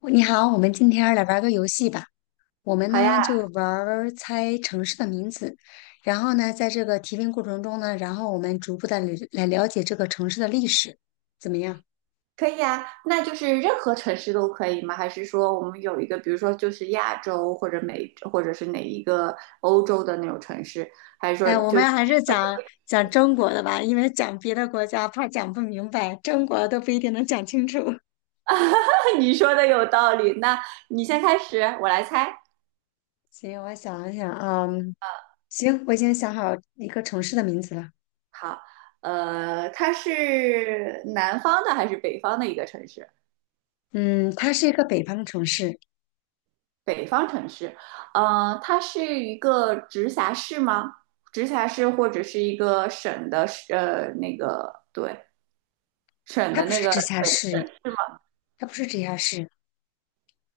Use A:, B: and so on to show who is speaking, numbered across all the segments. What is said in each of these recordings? A: 哦你好，我们今天儿来玩儿个游戏吧。我们
B: 好呀，
A: 呢就玩儿猜城市的名字，然后呢，在这个提问过程中呢，然后我们逐步的来了解这个城市的历史，怎么样？
B: 可以呀。那就是任何城市都可以吗？还是说我们有一个，比如说就是亚洲或者美，或者是哪一个欧洲的那种城市？还是说
A: 哎，我
B: 就是
A: 们还是讲中国的吧，因为讲别的国家怕讲不明白，中国都不一定能讲清楚。
B: 你说的有道理？那你先开始，我来猜。
A: 行，我想一想啊，行，我已经想好一个城市的名字了。
B: 好，它是南方的还是北方的一个城市？
A: 嗯，它是一个北方的城市，
B: 北方城市，它是一个直辖市吗？直辖市或者是一个省的，那个对，省
A: 它
B: 的
A: 不
B: 那
A: 是
B: 个。
A: 直辖市，它不是直辖市，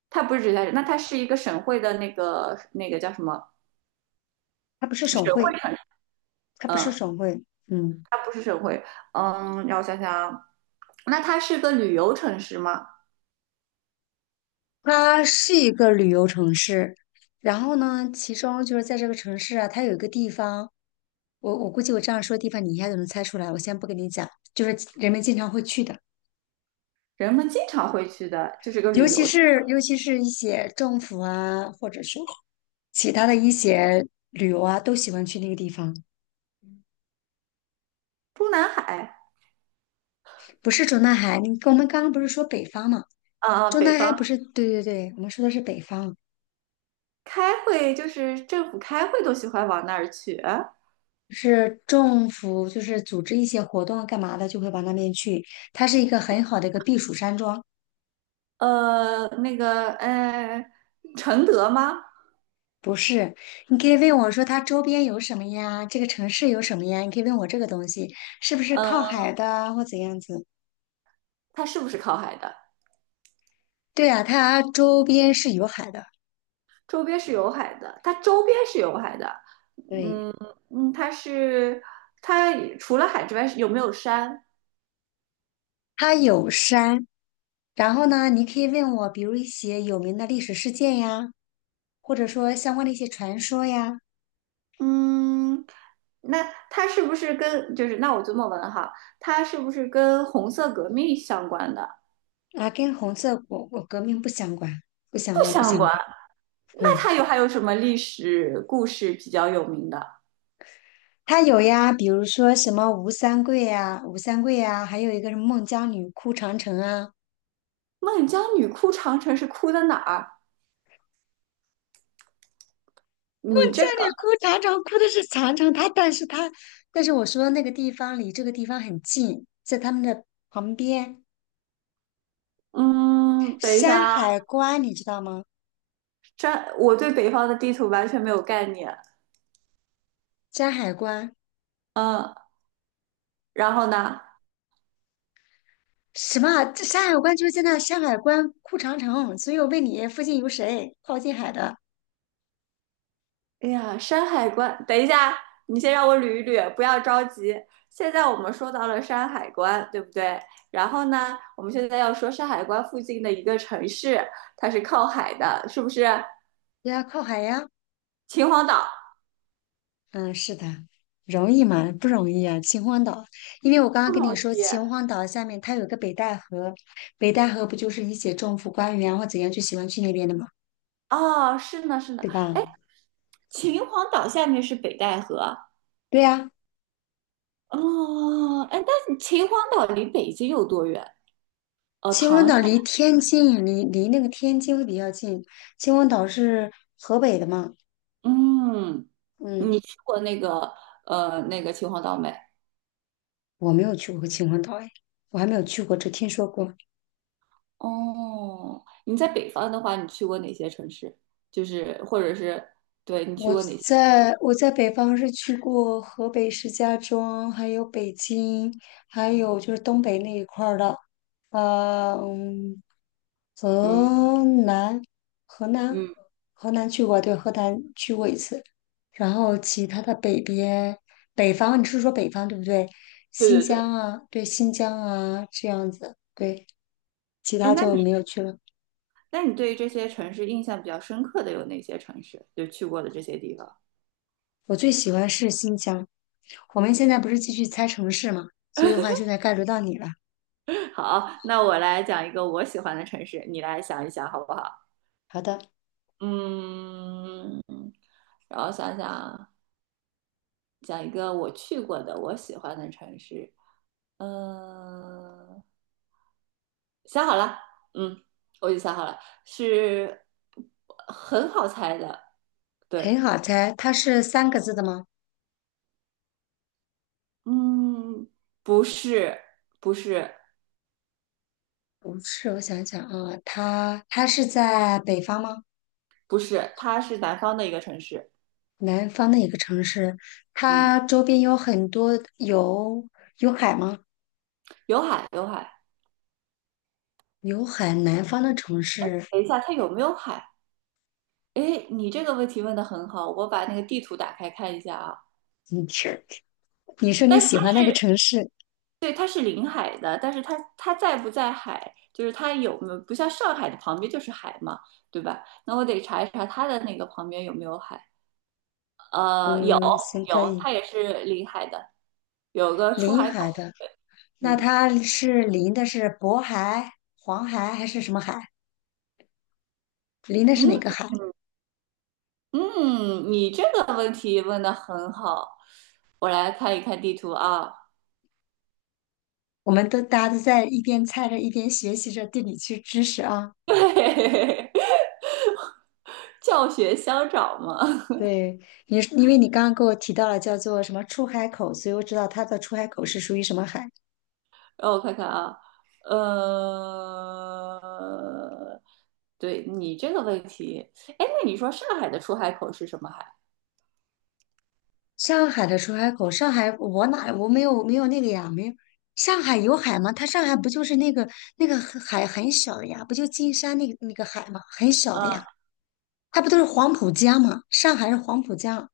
B: 它不是直辖市，那它是一个省会的那个叫什么
A: 它不是省
B: 省
A: 会。
B: 会城？
A: 它不是
B: 嗯，
A: 省会，嗯，
B: 它不是省会，嗯，让我想想啊，那它是个旅游城市吗？
A: 它是一个旅游城市。然后呢，其中就是在这个城市啊，它有一个地方，我估计我这样说地方你一下就能猜出来。我先不跟你讲，就是人们经常会去的，
B: 人们经常会去的，就是个
A: 尤
B: 旅
A: 其
B: 游地
A: 是尤其是一些政府啊，或者是其他的一些旅游啊，都喜欢去那个地方。
B: 中南海，
A: 不是中南海，你我们刚刚不是说北方嘛？
B: 啊、
A: 中
B: 北
A: 南海
B: 方
A: 不是，对对对，我们说的是北方。
B: 开会就是政府开会都喜欢往那儿去。
A: 是政府就是组织一些活动啊干嘛的，就会往那边去。它是一个很好的一个避暑山庄，
B: 呃，那个呃，承德吗？
A: 不是？你可以问我说它周边有什么呀？这个城市有什么呀？你可以问我这个东西是不是靠
B: 嗯，
A: 海的啊或怎样子？
B: 它是不是靠海的？
A: 对啊，它周边是有海的，
B: 周边是有海的，它周边是有海的，
A: 对，
B: 嗯嗯，它除了海之外是有没有山？
A: 它有山。然后呢，你可以问我，比如一些有名的历史事件呀，或者说相关的一些传说呀，
B: 嗯，那它是不是跟就是那我这么问哈，它是不是跟红色革命相关的？
A: 啊，跟红色革命不相关，不相
B: 不
A: 关，不
B: 相
A: 相
B: 关。
A: 关，
B: 那
A: 对。
B: 它有还有什么历史故事比较有名的？
A: 他有呀，比如说什么吴三桂呀、吴三桂呀，还有一个什么孟姜女哭长城啊，
B: 孟姜女哭长城是哭的哪儿？
A: 孟
B: 你
A: 姜
B: 这个，
A: 女哭长城哭的是长城，他，但是我说的那个地方离这个地方很近，在他们的旁边，
B: 嗯，等一下
A: 山
B: 啊，
A: 海关你知道吗？
B: 这我对北方的地图完全没有概念，
A: 山海关
B: 嗯，然后呢？
A: 什么啊这山海关就是在那山海关哭长城，所以我问你附近有谁靠近海的？
B: 哎呀，山海关，等一下，你先让我捋一捋，不要着急。现在我们说到了山海关，对不对？然后呢，我们现在要说山海关附近的一个城市，它是靠海的，是不是？
A: 对呀，靠海呀。
B: 秦皇岛。
A: 嗯，是的，容易吗？不容易啊！秦皇岛，因为我刚刚
B: 不
A: 跟
B: 同
A: 你说，
B: 意。
A: 秦皇岛下面它有个北戴河，北戴河不就是一些政府官员或怎样就喜欢去那边的嘛，
B: 啊，是呢，是呢。
A: 对
B: 哎，
A: 吧？
B: 秦皇岛下面是北戴河。
A: 对呀、
B: 哦，哎，但是秦皇岛离北京有多远？哦，
A: 秦皇
B: 唐山。
A: 岛离天津，离那个天津会比较近。秦皇岛是河北的嘛？
B: 嗯，
A: 嗯，
B: 你去过那个秦皇岛没？
A: 我没有去过秦皇岛，哎，我还没有去过，只听说过。
B: 哦，你在北方的话，你去过哪些城市？就是或者是对你去
A: 我
B: 过哪些城
A: 在
B: 市？
A: 我在北方是去过河北石家庄，还有北京，还有就是东北那一块儿的，嗯，
B: 嗯
A: 河南，河南，
B: 嗯，
A: 河南去过，对，河南去过一次。然后其他的北边，北方，你是说北方对不对？
B: 对
A: 新
B: 对
A: 疆
B: 对。
A: 啊，对，新疆啊，这样子，对，其
B: 哎，
A: 他
B: 那
A: 就
B: 你
A: 没有去了。
B: 那你对于这些城市印象比较深刻的有哪些城市？就去过的这些地方。
A: 我最喜欢是新疆。我们现在不是继续猜城市嘛，所以的话现在该轮到你了。
B: 好，那我来讲一个我喜欢的城市，你来想一想好不好？
A: 好的，
B: 嗯，然后想想讲一个我去过的我喜欢的城市。嗯，想好了，嗯，我已经想好了，是很好猜的，对，
A: 很好猜，它是三个字的吗？
B: 嗯，不是，不是，
A: 不是，我想想啊，它是在北方吗？
B: 不是它是南方的一个城市，
A: 南方的一个城市，
B: 嗯，
A: 它周边有很多有有海吗？
B: 有海，有海。
A: 有海，南方的城市，
B: 等一下，它有没有海？哎，你这个问题问的很好，我把那个地图打开看一下啊。
A: 你是你说你
B: 但是
A: 喜
B: 它
A: 欢那个城市，
B: 对，它是临海的，但是它在不在海，就是它有没有不像上海的旁边就是海嘛，对吧？那我得查一查它的那个旁边有没有海。呃，有
A: 嗯，行，可
B: 有，
A: 以，
B: 它也是临海的，有个出
A: 临
B: 海口。
A: 海的，那
B: 嗯
A: 它是临的是渤海、黄海还是什么海？临的是哪
B: 嗯
A: 个海？
B: 嗯，你这个问题问的很好，我来看一看地图啊。
A: 我们都大家都在一边猜着一边学习着地理区知识啊。
B: 对，教学相长嘛。
A: 对，因为你刚刚给我提到了叫做什么出海口，所以我知道它的出海口是属于什么海。
B: 让我看看啊，呃，对你这个问题，哎，那你说上海的出海口是什么海？
A: 上海的出海口，上海我没有没有那个呀，没有。上海有海吗？它上海不就是那个海很小的呀，不就金山那个海吗？很小的呀，
B: 呃
A: 它不都是黄浦江吗？上海是黄浦江，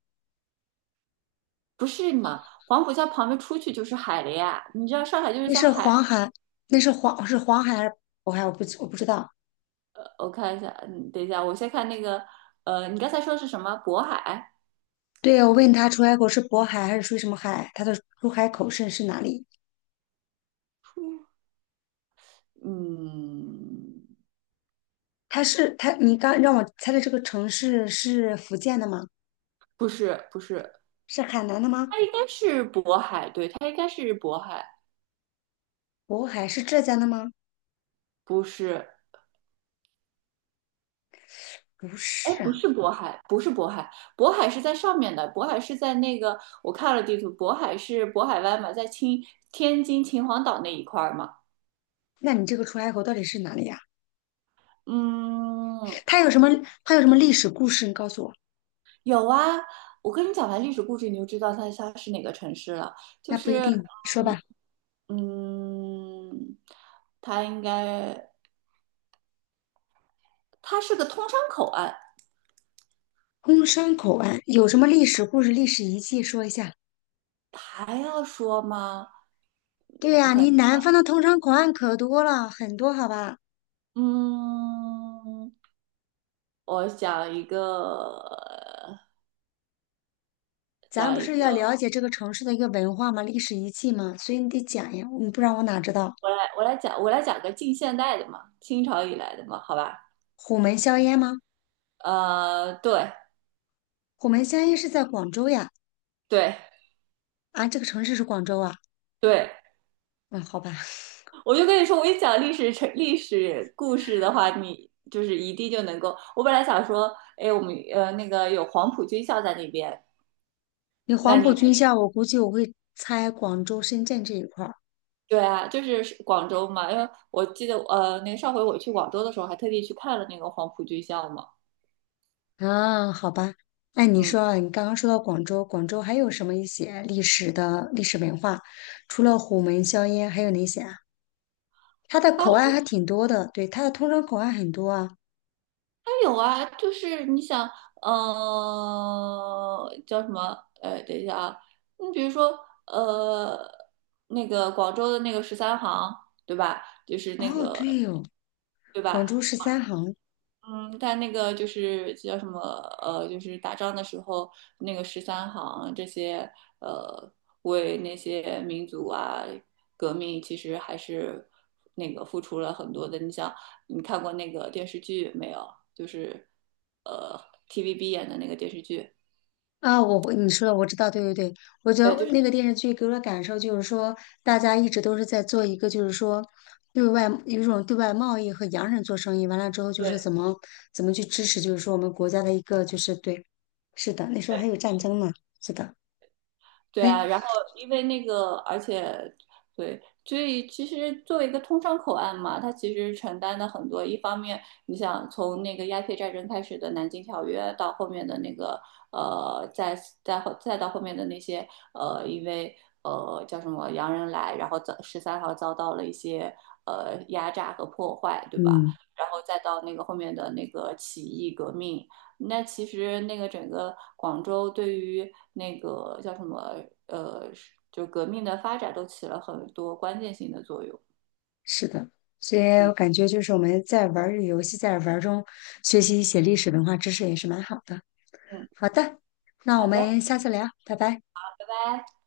B: 不是嘛？黄浦江旁边出去就是海了呀。你知道上海就是
A: 那
B: 在
A: 是
B: 海。
A: 黄海，那是黄是黄海还是渤海？我不知道。
B: 我看一下，嗯，等一下，我先看那个，你刚才说的是什么？渤海？
A: 对，我问他出海口是渤海还是属于什么海，他的出海口是哪里？
B: 嗯，
A: 它是它，你刚让我猜的这个城市是福建的吗？
B: 不是，不是，
A: 是海南的吗？
B: 它应该是渤海，对，它应该是渤海，
A: 渤海是浙江的吗？
B: 不是，
A: 不
B: 哎，不
A: 是，
B: 是渤海，不是渤海，渤海是在上面的，渤海是在那个，我看了地图，渤海是渤海湾嘛，在青天津秦皇岛那一块儿嘛，
A: 那你这个出海口到底是哪里呀？
B: 嗯，
A: 它有什么？它有什么历史故事？你告诉我。
B: 有啊，我跟你讲完历史故事，你就知道它是哪个城市了，就
A: 那不一
B: 是。
A: 定，说
B: 嗯
A: 吧。
B: 嗯，它应该，它是个通商口岸，
A: 通商口岸有什么历史故事、历史遗迹？说一下。
B: 还要说吗？
A: 对呀，你南方的通商口岸可多了，很多，好吧？
B: 嗯，我讲一个，
A: 咱
B: 讲
A: 不
B: 一
A: 是
B: 个，
A: 要了解这个城市的一个文化吗？历史遗迹吗？所以你得讲呀，你不然我哪知道？
B: 我来，我来讲，我来讲个近现代的嘛，清朝以来的嘛，好吧？
A: 虎门销烟吗？
B: 对，
A: 虎门销烟是在广州呀。
B: 对，
A: 啊，这个城市是广州啊？
B: 对，
A: 嗯，好吧。
B: 我就跟你说，我一讲历史成历史故事的话，你就是一定就能够。我本来想说，哎，我们那个有黄埔军校在那边，
A: 你
B: 那
A: 黄埔
B: 你
A: 军校，我估计我会猜广州、深圳这一块儿
B: 对啊，就是是广州嘛，因为我记得那个上回我去广州的时候，还特地去看了那个黄埔军校嘛。
A: 啊。好吧，那你
B: 嗯，
A: 说啊，你刚刚说到广州，广州还有什么一些历史的历史文化？除了虎门销烟，还有哪些啊？它的
B: 还
A: 口岸还挺多的，对，它的通商口岸很多啊。
B: 有啊，就是你想，叫什么？等一下啊，你比如说呃，那个广州的那个十三行，对吧？就是那
A: 哦，
B: 个，
A: 对哦，
B: 对
A: 广
B: 吧？
A: 州十三行，
B: 嗯，但那个就是叫什么就是打仗的时候，那个十三行这些呃，为那些民族啊革命，其实还是那个付出了很多的。你想，你看过那个电视剧没有？就是呃 TVB 演的那个电视剧，
A: 啊，我会你说的我知道，对对对，我觉
B: 对，
A: 得
B: 就是
A: 那个电视剧给我的感受就是说，大家一直都是在做一个，就是说对外有一种对外贸易和洋人做生意，完了之后就是
B: 对。
A: 怎么去支持，就是说我们国家的一个就是对，是的，那时候还有战争呢，是的，
B: 对
A: 哎，
B: 啊，然后因为那个，而且对，所以其实作为一个通商口岸嘛，它其实承担的很多。一方面，你想从那个鸦片战争开始的南京条约，到后面的那个呃，再再到后面的那些呃，因为叫什么洋人来，然后遭十三号遭到了一些压榨和破坏，对吧？
A: 嗯，
B: 然后再到那个后面的那个起义革命，那其实那个整个广州对于那个叫什么呃，就革命的发展都起了很多关键性的作用。
A: 是的，所以
B: 嗯
A: 我感觉就是我们在玩儿这个游戏，在玩儿中学习一些历史文化知识也是蛮好的。
B: 嗯，
A: 好的，那我
B: 好的，拜
A: 们下次聊，拜拜。
B: 拜。